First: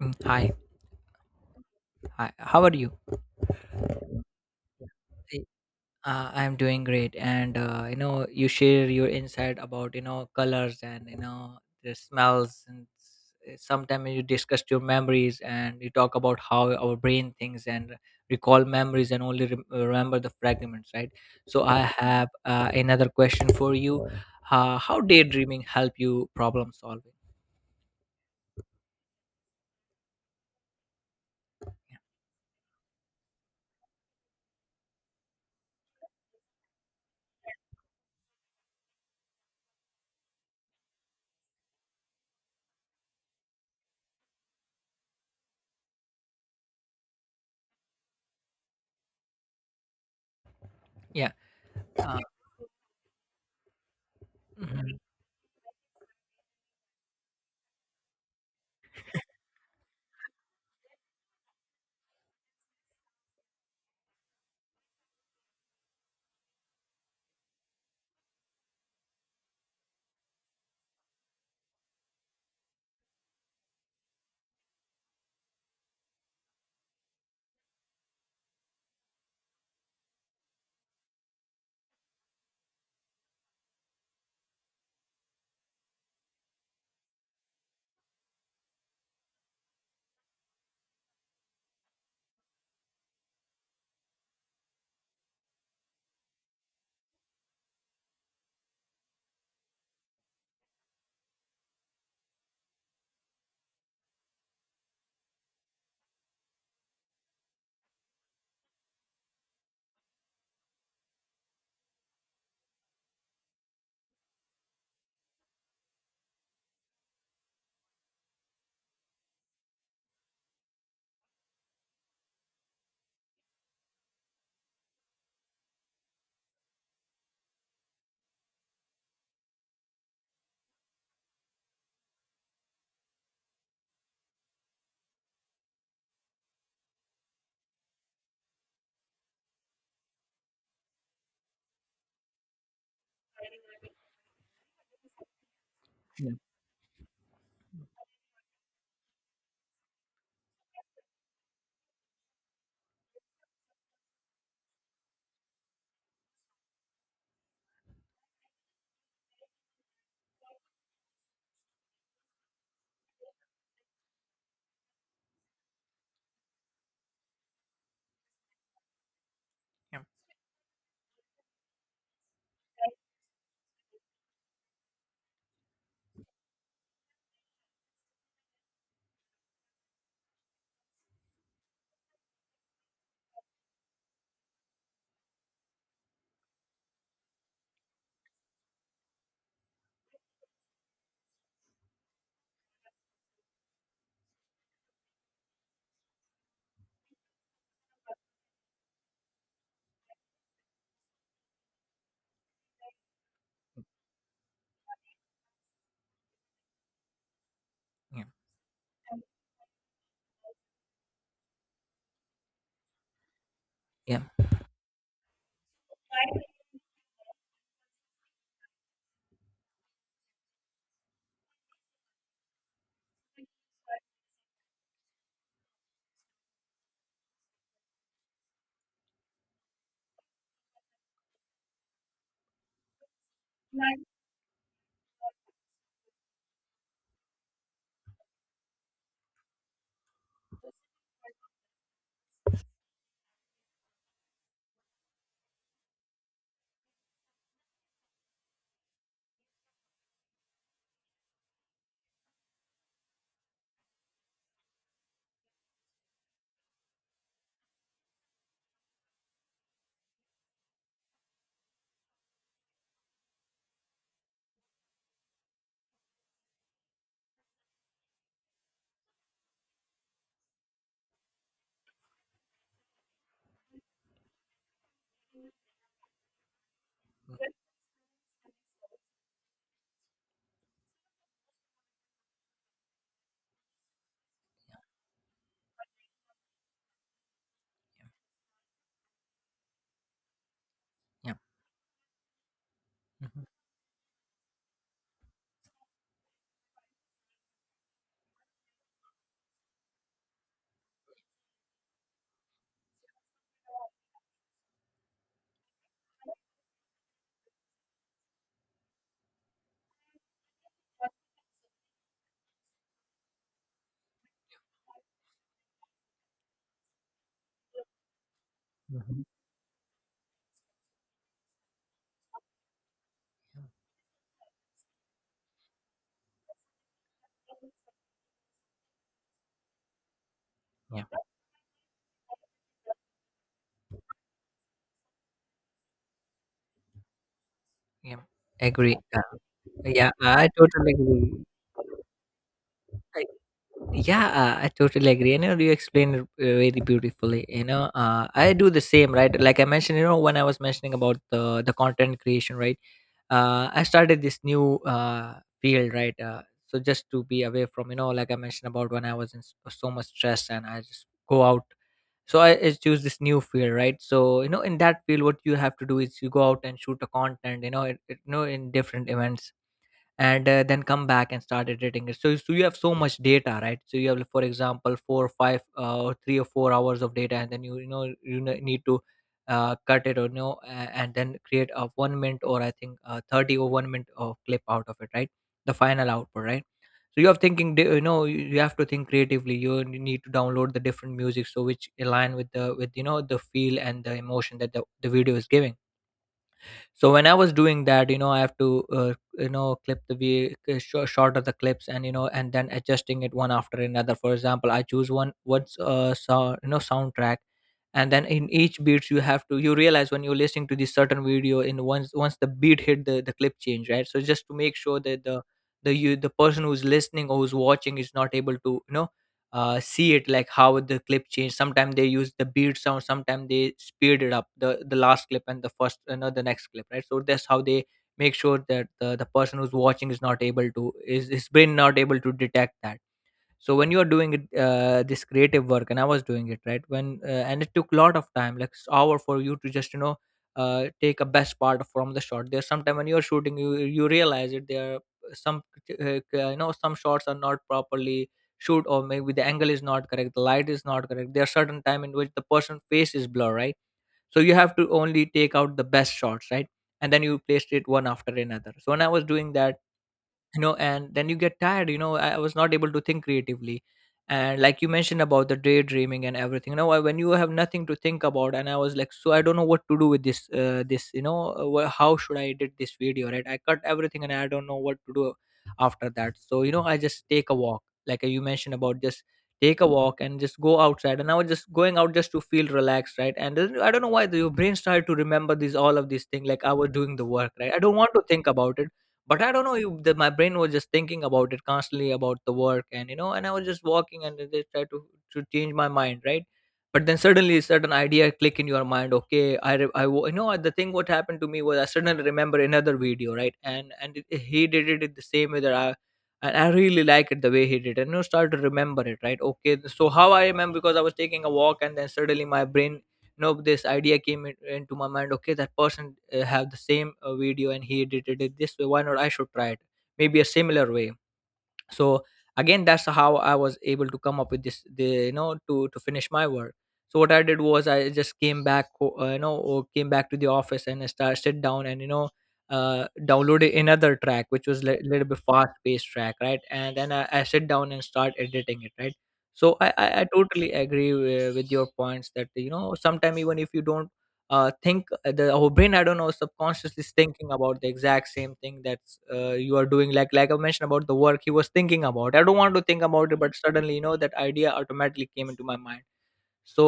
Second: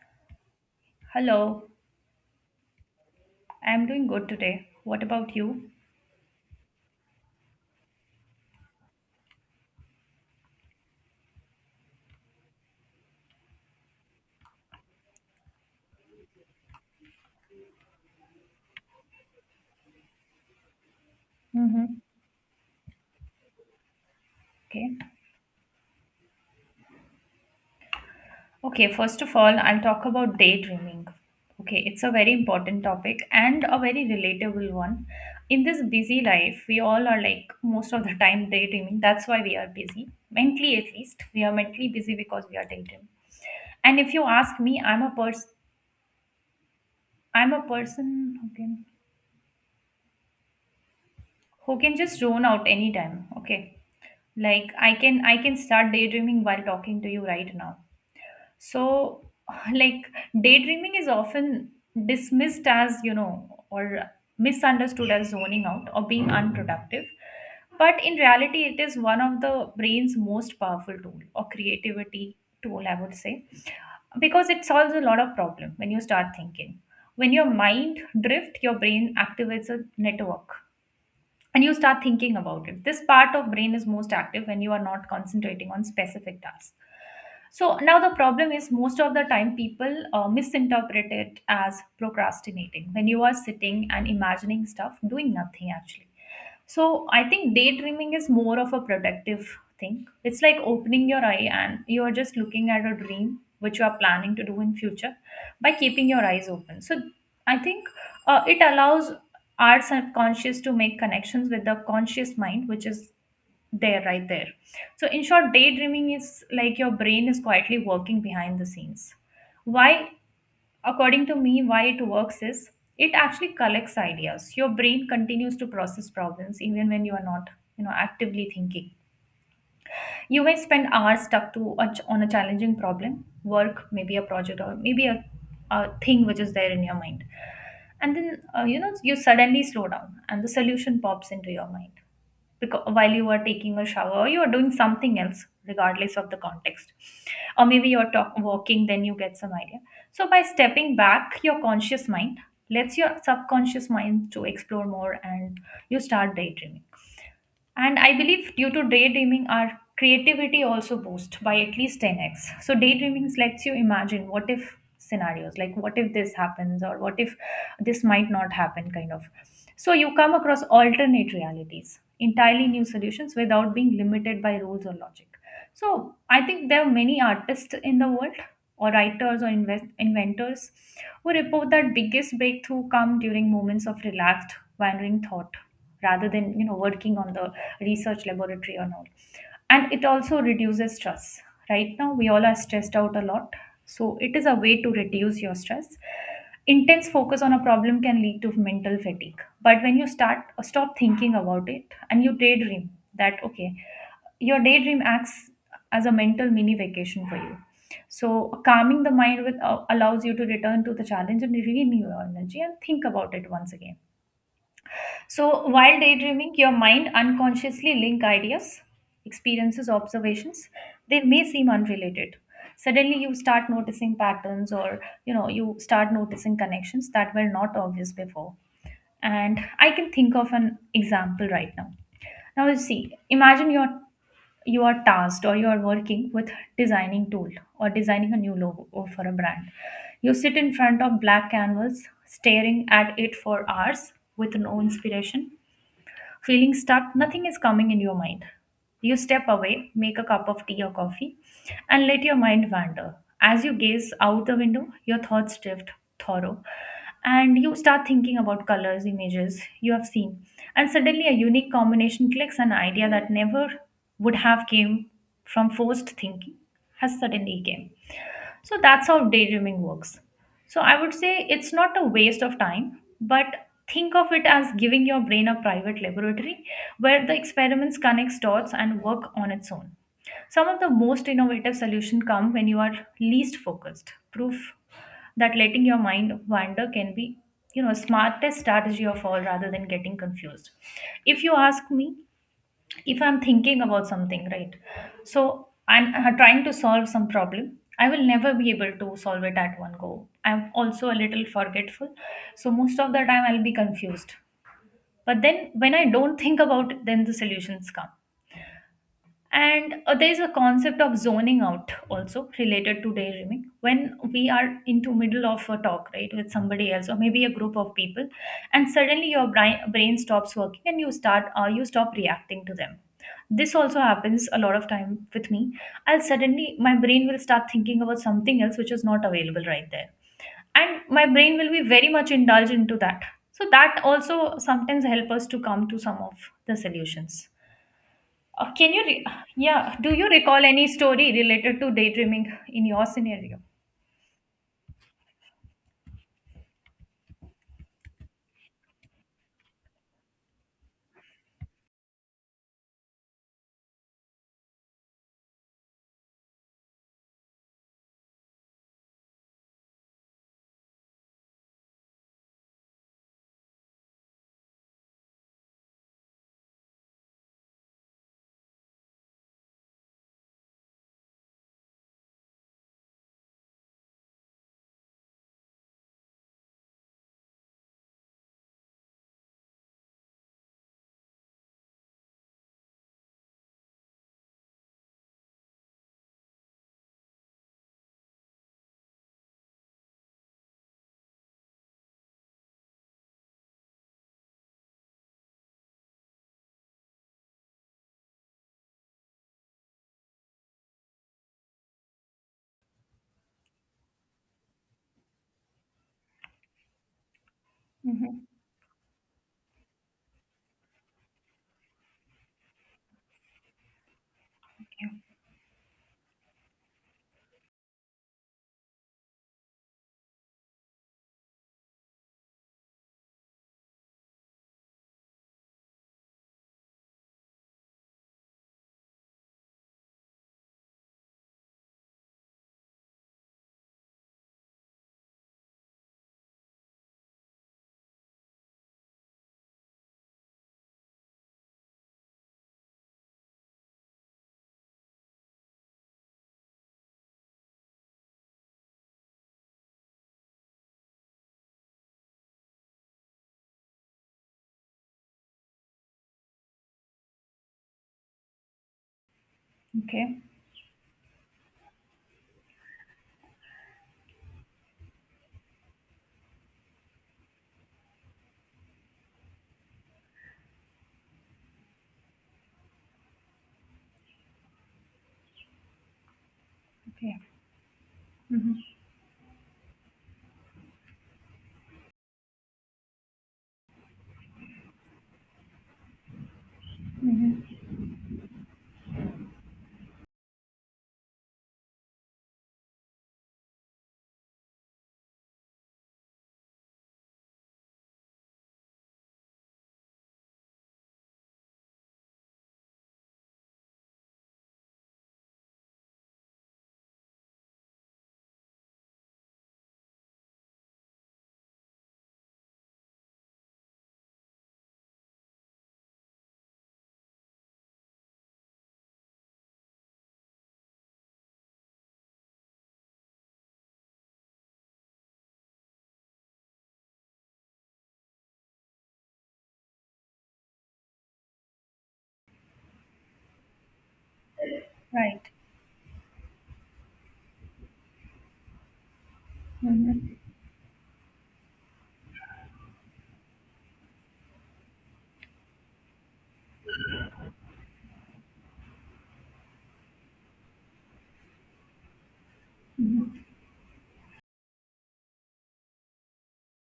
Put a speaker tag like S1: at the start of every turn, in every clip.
S1: Mm, Hi,
S2: Hello,
S1: hi. How are you?
S2: I'm doing good today. What about
S1: Hey,
S2: you?
S1: I'm doing great, and you share your insight about colors and the smells, and sometimes you discuss your memories and you talk about how our brain thinks and recall memories and only remember the fragments, right? So I
S2: Mm-hmm.
S1: have another question for you. Uh,
S2: Okay.
S1: how daydreaming help you problem solving?
S2: Okay, first of all, I'll talk about daydreaming. Okay,
S1: Yeah.
S2: it's a very important topic and a very relatable one. In this busy life, we all are like most of the time daydreaming. That's why we are busy. Mentally, at least, we are mentally busy because we are daydreaming. And if you ask me, I'm a person
S1: Yeah.
S2: who can
S1: Uh,
S2: just zone out anytime. Okay. Like I
S1: mhm,
S2: can I can start daydreaming while talking to you right now. So, like, daydreaming is often dismissed as, you know, or misunderstood as zoning out or being unproductive. But in reality, it is one of the brain's most powerful tool or creativity tool, I would say, because it solves a lot of problem when you start thinking. When your mind drift, your brain activates a network and you start thinking about it. This part of brain is most active when you are not concentrating on specific tasks. So now the problem is most of the time people misinterpret it as procrastinating when you are sitting and imagining stuff doing nothing actually. So I think daydreaming is more of a productive thing. It's like opening your eye and you are just looking at a dream which you are planning to do in future by keeping your eyes open. So I think it allows our subconscious to make connections with the conscious mind which is there right there. So in short, daydreaming is like your brain is quietly working behind the scenes. Why, according to me, why it works is it actually collects ideas. Your brain continues to process problems even when you are not, you know, actively thinking. You may spend hours stuck to a on a challenging problem work, maybe a project or maybe a thing which is there in your mind, and then you know, you suddenly slow down and the solution pops into your mind because while you are taking a shower or you are doing something else regardless of
S1: yeah.
S2: the context, or maybe you're walking, then you get some idea. So by stepping back, your conscious mind lets your subconscious mind to explore more and you start daydreaming. And I believe due to daydreaming, our creativity also boosts by at least 10x. So daydreaming lets you imagine what if scenarios, like what if this happens or what if this might not happen, kind of. So
S1: Yeah.
S2: you come across alternate realities, entirely new solutions without being limited by rules or logic. So I think there are many artists in the world or writers or inventors who report that biggest breakthrough come during moments of relaxed, wandering thought rather than, you know, working on the research laboratory and all. And it also reduces stress. Right now, we all are stressed out a lot. So, it is a way to reduce your stress. Intense focus on a problem can lead to mental fatigue. But when you start stop thinking about it and you daydream, that okay, your daydream acts as a mental mini vacation for you.
S1: Yeah.
S2: So calming the mind with allows you to return to the challenge and renew your energy and think about it once again.
S1: Yeah.
S2: So, while daydreaming, your mind unconsciously link ideas, experiences, observations. They may seem unrelated. Suddenly, you start noticing patterns, or you know, you start noticing connections that were not obvious before. And I can think of an example right now. Now, you see, imagine you are tasked or you are working with designing tool or designing a new logo for a brand. You sit in front of black canvas staring at it for hours with no inspiration, feeling stuck, nothing is coming in your mind. You step away, make a cup of tea or coffee, and let your mind wander. As you gaze out the window, your thoughts drift thorough, and you start thinking about colors, images you have seen, and suddenly a unique combination clicks. An idea that never would have came from forced thinking has suddenly came. So that's how daydreaming works. So I would say it's not a waste of time, but think of it as giving your brain a private laboratory where
S1: Mm,
S2: the experiments connects dots and work on its own. Some of the most innovative solutions come when you are least focused. Proof that letting your mind wander can be, you know, smartest strategy of all rather than getting confused.
S1: yeah,
S2: If you ask me, if I'm
S1: mhm,
S2: thinking about something right, so I'm trying to solve some problem, I will never be able to solve it at one go. I'm also a little forgetful, so most of the time I'll be confused, but then when I don't think about it, then the solutions come. And there is a concept of zoning out also related to daydreaming. When we are into middle of a talk, right, with somebody else or maybe a group of people, and
S1: mhm. Mhm.
S2: suddenly your brain stops working and you start you stop reacting to them. This also happens a lot of time with me. I'll suddenly my brain will start thinking about something else which is not available right there, and
S1: Yeah,
S2: my brain will be very much indulged into that. So that also sometimes help us to come to some of the solutions.
S1: yeah,
S2: uh, can
S1: agree.
S2: you,
S1: Uh,
S2: re- yeah,
S1: yeah,
S2: do you
S1: I
S2: recall any
S1: totally
S2: story
S1: agree.
S2: related to daydreaming in your
S1: I,
S2: scenario?
S1: yeah, I totally agree. You explained it very beautifully. I do the same, right? Like I mentioned, when I was mentioning about the content creation, right? I started this new field, right? So just to be away from, like I mentioned about when I was in so much stress, and I just go out. So I choose this new field, right? So in that field, what you have to do is you go out and shoot a content, in different events, and then come back and start editing it. So, you have so much data, right? So you have, for example, four, or five, or 3 or 4 hours of data, and then you need to cut it. Or no, and then create a 1 minute, or I think 30 or 1 minute of clip out of it, right? The final output, right? So you have thinking, you have to think creatively. You need to download the different music, so which align with the with you know the feel and the emotion that the video is giving. So when I was doing that, I have to, clip shorter the clips, and and then adjusting it one after another. For example, I choose one what's so, you know soundtrack, and then
S2: Mm-hmm.
S1: in each beats, you have to, you realize, when you're listening to this certain video, in once the beat hit, the clip change, right? So just to make sure
S2: Yeah.
S1: that the person who's listening or who's watching is not able to, see it, like how the clip changed. Sometimes they use the beat sound, sometimes they speed it up, the last clip, and the first, the next clip, right? So that's how they make sure that the person who's watching is not able to, is his brain not able to detect that. So when you are doing it, this creative work, and I was doing it, right? When uh, and it took a lot of time, like hour for you to just, take a best part from the shot. There's sometime when you're shooting, you realize it, there are some, some shots are not properly shoot, or maybe the angle is not correct, the light is not correct, there are certain time in which the person face is blur, right? So you have to only take out the best shots, right, and then you placed it one after another. So when I was doing that,
S2: Okay.
S1: and then you get tired, I was not able to think creatively. And like you mentioned about the daydreaming and everything, when you have nothing to think about, and I was like, so I don't know what to do with this this you know wh- how should I edit this video, right? I cut everything and I don't know what to do after that. So I just
S2: Okay.
S1: take a walk, like you mentioned
S2: Mm-hmm.
S1: about just take a walk and just go outside, and I was just going out just to feel relaxed, right? And then I don't know why your brain started to remember these all of these things, like I was doing the work, right?
S2: Mm-hmm.
S1: I don't want to think about it, but I don't know if my brain was just thinking about it constantly about the work, and and I was just walking and then just try to change my mind, right? But then suddenly a certain idea click in your mind. Okay, I re- I wa- you know the thing what happened to me was, I suddenly remember another video, right. And he did it in the same way that I and I really like it the way he did, and, start to remember it, right? Okay, so how I remember, because I was taking a walk, and then suddenly my brain, nope, this idea came into my mind. Okay, that person have the same video, and he edited it this way. Why not, I should try it, maybe a similar way. So again, that's how I was able to come up with this, the you know to finish my work. So what I did was I just came back, ho- you know or came back to the office, and I started sit down and, downloaded another track which was a little bit
S2: Right.
S1: fast paced track, right, and then I sit down and start editing it, right. So I
S2: Mm-hmm.
S1: totally agree with your points that, sometimes, even if you don't think, the our brain, I don't know, subconsciously is thinking about the exact same thing that you are doing, like I mentioned about the work. He was thinking about, I don't want to think about it, but suddenly, that idea automatically came into my mind. So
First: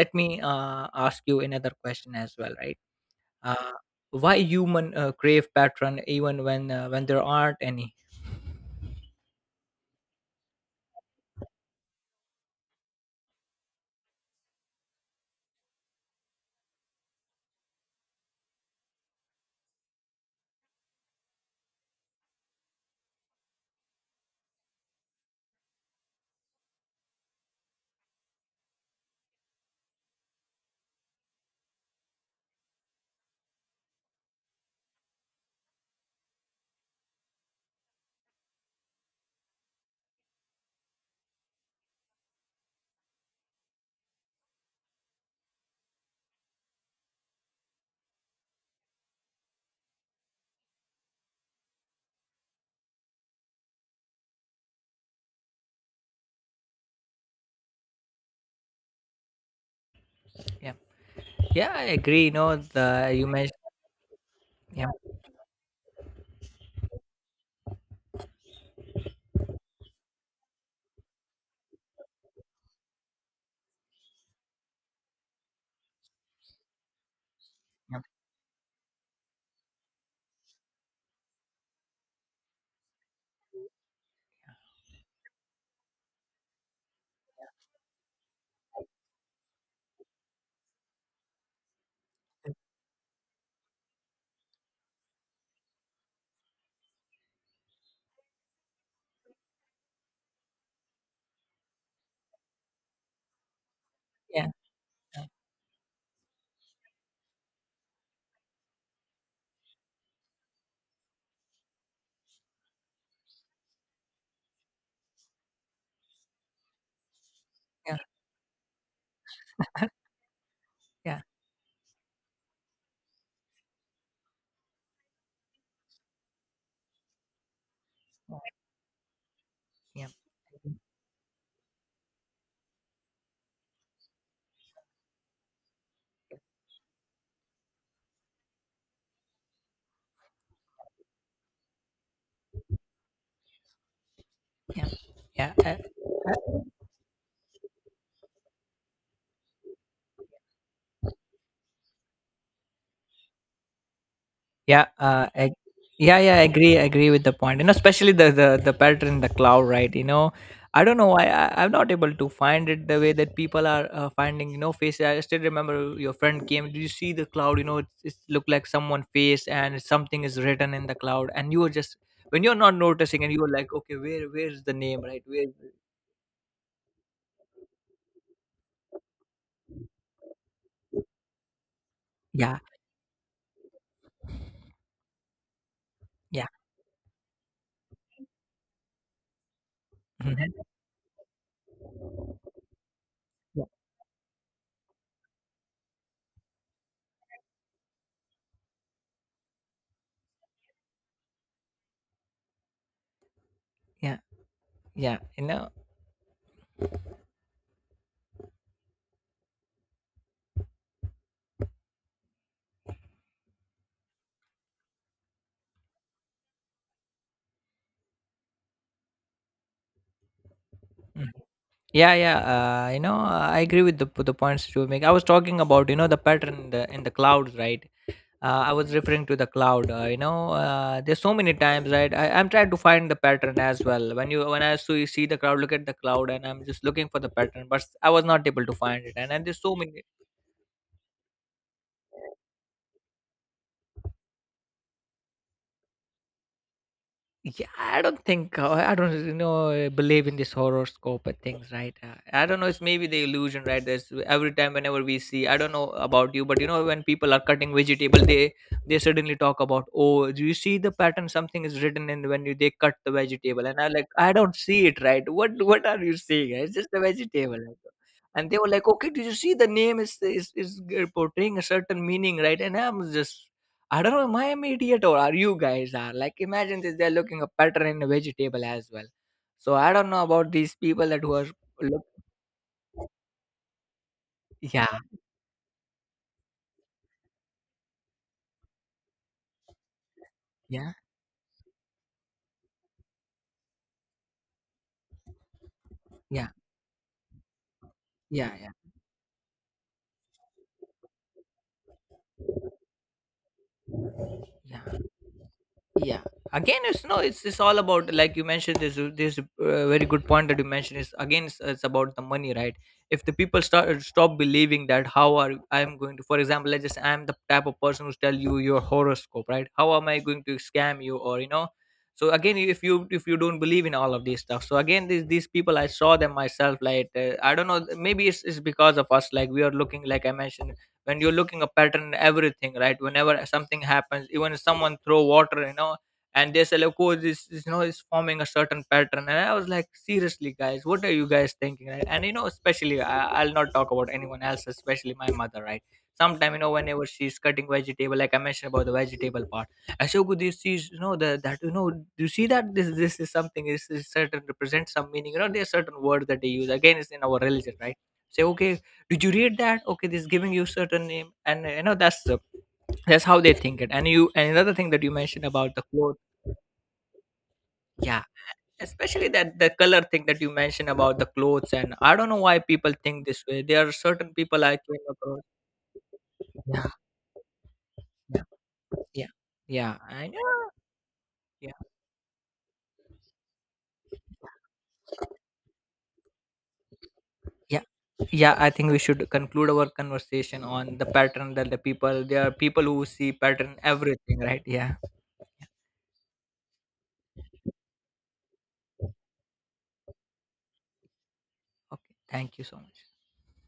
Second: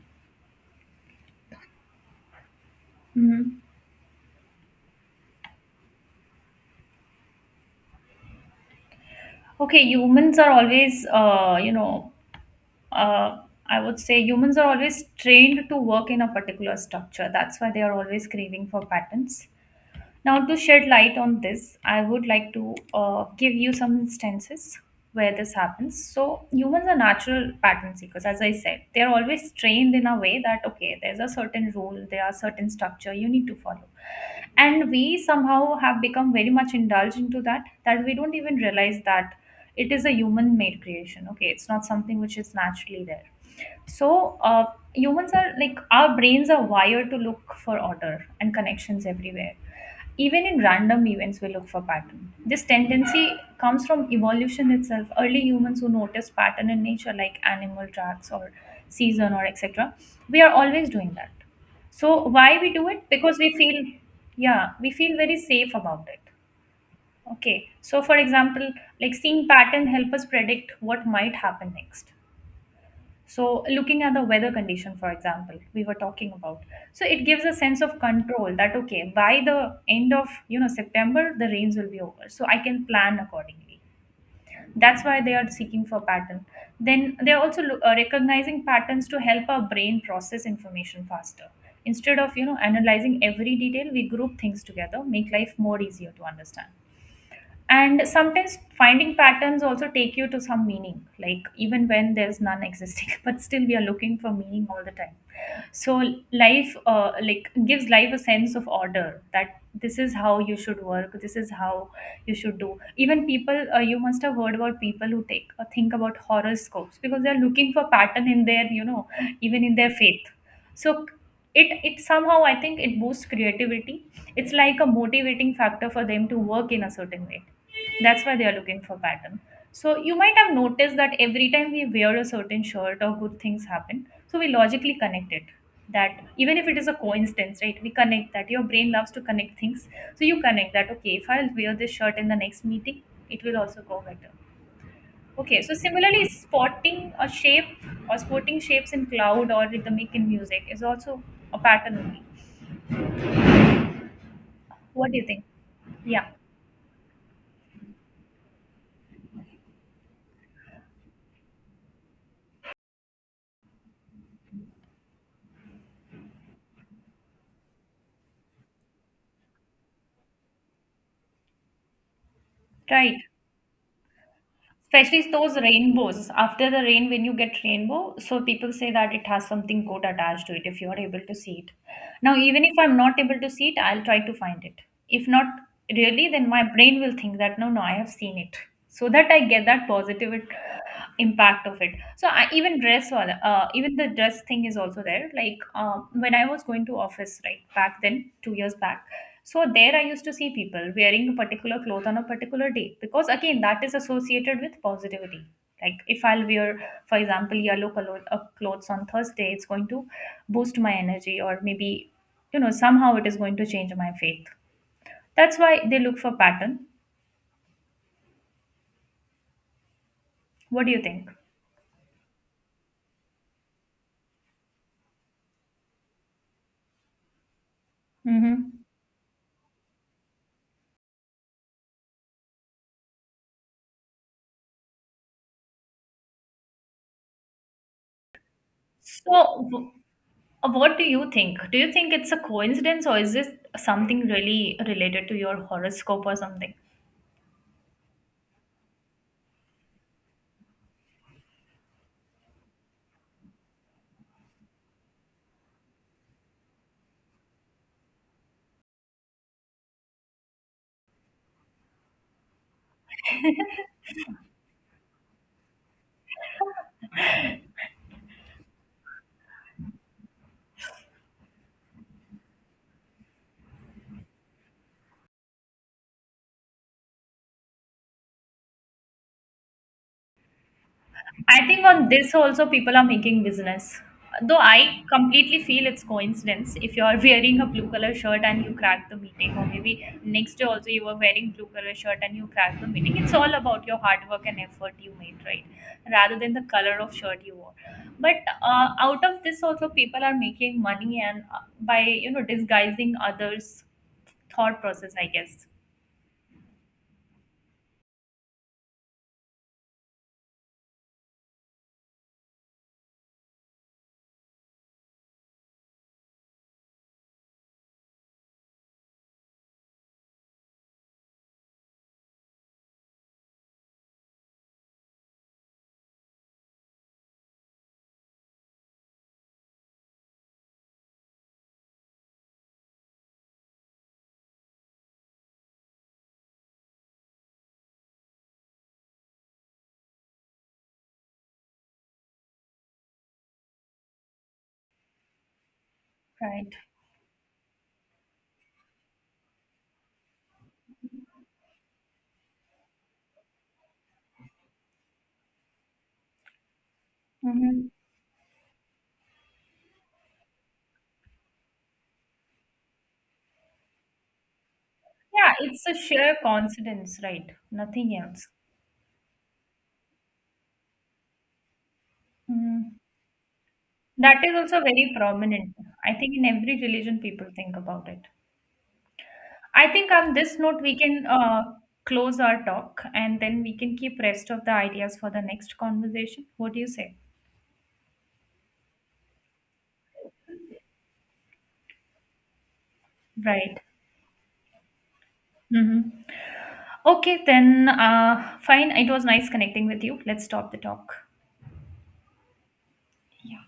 S1: let me ask you another question as well, right?
S2: Mm-hmm.
S1: Uh, why human crave pattern even when, when there aren't any?
S2: Okay. Humans are always, uh, I would say humans are always trained to work in a particular structure. That's why they are always craving for patterns. Now, to shed light on this, I would like to give you some instances where this happens. So, humans are natural pattern seekers, as I said. They are always trained in a way that, okay, there's a certain rule, there are certain structure you need to follow. And we somehow have become very much indulged into that, that we don't even realize that it is a human made creation. Okay, it's not something which is naturally there. So, humans are like our brains are wired to look for order and connections everywhere. Even in random events, we look for pattern. This tendency comes from evolution itself. Early humans who noticed pattern in nature, like animal tracks or season or etc., we are
S1: Yeah,
S2: always doing that.
S1: yeah, I agree,
S2: So why we do it?
S1: the you
S2: Because we
S1: mentioned.
S2: feel, yeah,
S1: Yeah,
S2: we feel very safe about it. Okay. So for example, like seeing pattern help us predict what might happen next. So, looking at the weather condition, for example, we were talking about. So, it gives a sense of
S1: yeah,
S2: control that okay, by the end of, you know, September, the rains will be over, so I can plan accordingly. That's why they are seeking for pattern. Then they are also recognizing patterns to help our brain process information faster. Instead of, you know, analyzing every detail, we group things together, make life more easier to understand. And sometimes finding patterns also take you to some meaning, like even when there's none existing, but still we are looking for
S1: yeah,
S2: meaning all the time. So life like gives life a sense of order, that this is how you should work, this is how you should do. Even people you must have heard about people who take think about horoscopes because they are looking for
S1: yeah,
S2: pattern in their, you know, even in their faith. So
S1: yeah, yeah, yeah,
S2: it somehow I think it boosts creativity. It's like a motivating factor for them to work in a certain way. That's why they are looking for pattern. So
S1: yeah,
S2: you might have noticed that every time we wear a certain shirt or good things happen. So we logically connect it, that even if it is a coincidence, right, we connect that. Your brain loves to connect things, so you connect that okay, if I'll wear this shirt in the next meeting, it will also go better.
S1: yeah, yeah,
S2: Okay, so
S1: yeah.
S2: similarly, spotting a shape or spotting shapes in cloud or rhythmic in music is also a pattern only.
S1: Yeah,
S2: What do you think?
S1: yeah,
S2: Yeah.
S1: yeah. I agree. I agree with the point. You know, especially the pattern in the cloud, right? You know, I don't know why I'm not able to find it the way that people are finding. You know, face. I still remember your friend came. Did you see the cloud? You know, it's, it looked like someone face and something is written in the cloud, and you were just when you're not
S2: Right.
S1: noticing, and you were like, okay, where, where's the name, right?
S2: Especially
S1: Where?
S2: those rainbows. After the rain, when you get rainbow, so people say that it has something code attached to it if you're able to see it. Now,
S1: Yeah,
S2: even if I'm not able to see it, I'll try to find it. If not really,
S1: yeah,
S2: then my brain will think that no, no, I have seen it. So that I get that positive
S1: mhm,
S2: impact of it. So I even dress,
S1: yeah,
S2: even the dress thing is also there. Like when I was going to office, right back then, 2 years back, so there I used to see people wearing a particular cloth on a particular day because again that is
S1: yeah,
S2: associated with
S1: yeah.
S2: positivity.
S1: You know.
S2: Like if I'll wear, for example, yellow color clothes on Thursday, it's going to boost my energy or maybe, you know, somehow it is going to change my faith. That's why they look for pattern. What do you think?
S1: Yeah, yeah. I agree with the points you make. I was talking about, the pattern in the clouds, right? I
S2: Mm-hmm.
S1: was referring to the cloud. There's so many times, right? I'm trying to find the pattern as well. When you, when I see the cloud, look at the cloud, and I'm just looking for the pattern, but I was not able to find it. And there's
S2: So,
S1: so many.
S2: what do you think? Do you think it's a coincidence or is this something really related to your horoscope or something?
S1: Yeah, I don't think, I don't, believe in this horoscope and things, right? I don't know, it's maybe the illusion, right? There's every time whenever we see, I don't know about you, but, when people are cutting vegetable, they suddenly talk about, oh, do you see the pattern? Something is written in when you, they cut the vegetable, and I'm like, I don't see it, right? What are you seeing? It's just a vegetable. And they were like, okay, did you see the name is, portraying a certain meaning, right? And I'm just, I don't know, am I am idiot, or are you guys are? Like, imagine this, they're looking a pattern in a vegetable as well. So I don't know about these people that who are
S2: I think
S1: look.
S2: on this also people are making business. Though
S1: Yeah,
S2: I completely feel it's coincidence. If you're wearing a blue color shirt and you crack the meeting, or maybe next day also
S1: yeah,
S2: you were wearing blue color shirt and you crack the meeting, it's all about your hard work and effort you made, right? Rather
S1: yeah,
S2: than the color of shirt you wore. But
S1: yeah, yeah,
S2: out of this also people are making money and by, you know, disguising others' thought
S1: yeah.
S2: process, I guess.
S1: Yeah, again, it's no, it's all about, like you mentioned this, this very good point that you mentioned, is again it's about the money, right? If the people start stop believing that, how are I'm going to, for example, let's just, I'm the type of person who's tell you your horoscope, right, how am I going to scam you, or so again, if you, if you don't believe in all of this stuff, so again these people, I saw them myself, like I don't know, maybe it's because of us, like we are looking, like I mentioned, when you're looking a pattern in everything, right? Whenever something happens, even if someone throw water, and they say, like, oh, this is, is forming a certain pattern, and I was like, seriously guys, what are you guys thinking, right? And especially I'll not talk about anyone else, especially my mother, right. Sometime,
S2: Right.
S1: whenever she's cutting vegetable, like I mentioned about the vegetable part, I say, "Good, this is, that do you see that, this is something is certain represents some meaning, there's certain words that they use, again it's in our religion,
S2: Hmm.
S1: right, say, okay, did you read that, okay this is giving you certain name, and, that's the, that's how they think it. And you, and another thing that you mentioned
S2: Yeah,
S1: about the
S2: it's a
S1: clothes.
S2: sheer coincidence, right? Nothing
S1: Yeah,
S2: else.
S1: especially that the color thing that you mentioned about the clothes. And I don't know why people
S2: Mm,
S1: think this way, there are certain
S2: that is
S1: people I
S2: also
S1: came
S2: very
S1: across.
S2: prominent. I think in every
S1: Yeah,
S2: religion, people think about it.
S1: yeah, yeah,
S2: I
S1: yeah,
S2: think on
S1: and,
S2: this note, we can
S1: yeah,
S2: close our talk and then we can keep rest of the ideas for the next conversation. What do you say?
S1: yeah, yeah, I think we should conclude our conversation on the pattern, that the people, there are people who see pattern
S2: Right.
S1: everything, right? Yeah.
S2: Mm-hmm. Okay, then fine. It was nice connecting with you. Let's stop the talk.
S1: Okay, thank you so much.
S2: Yeah.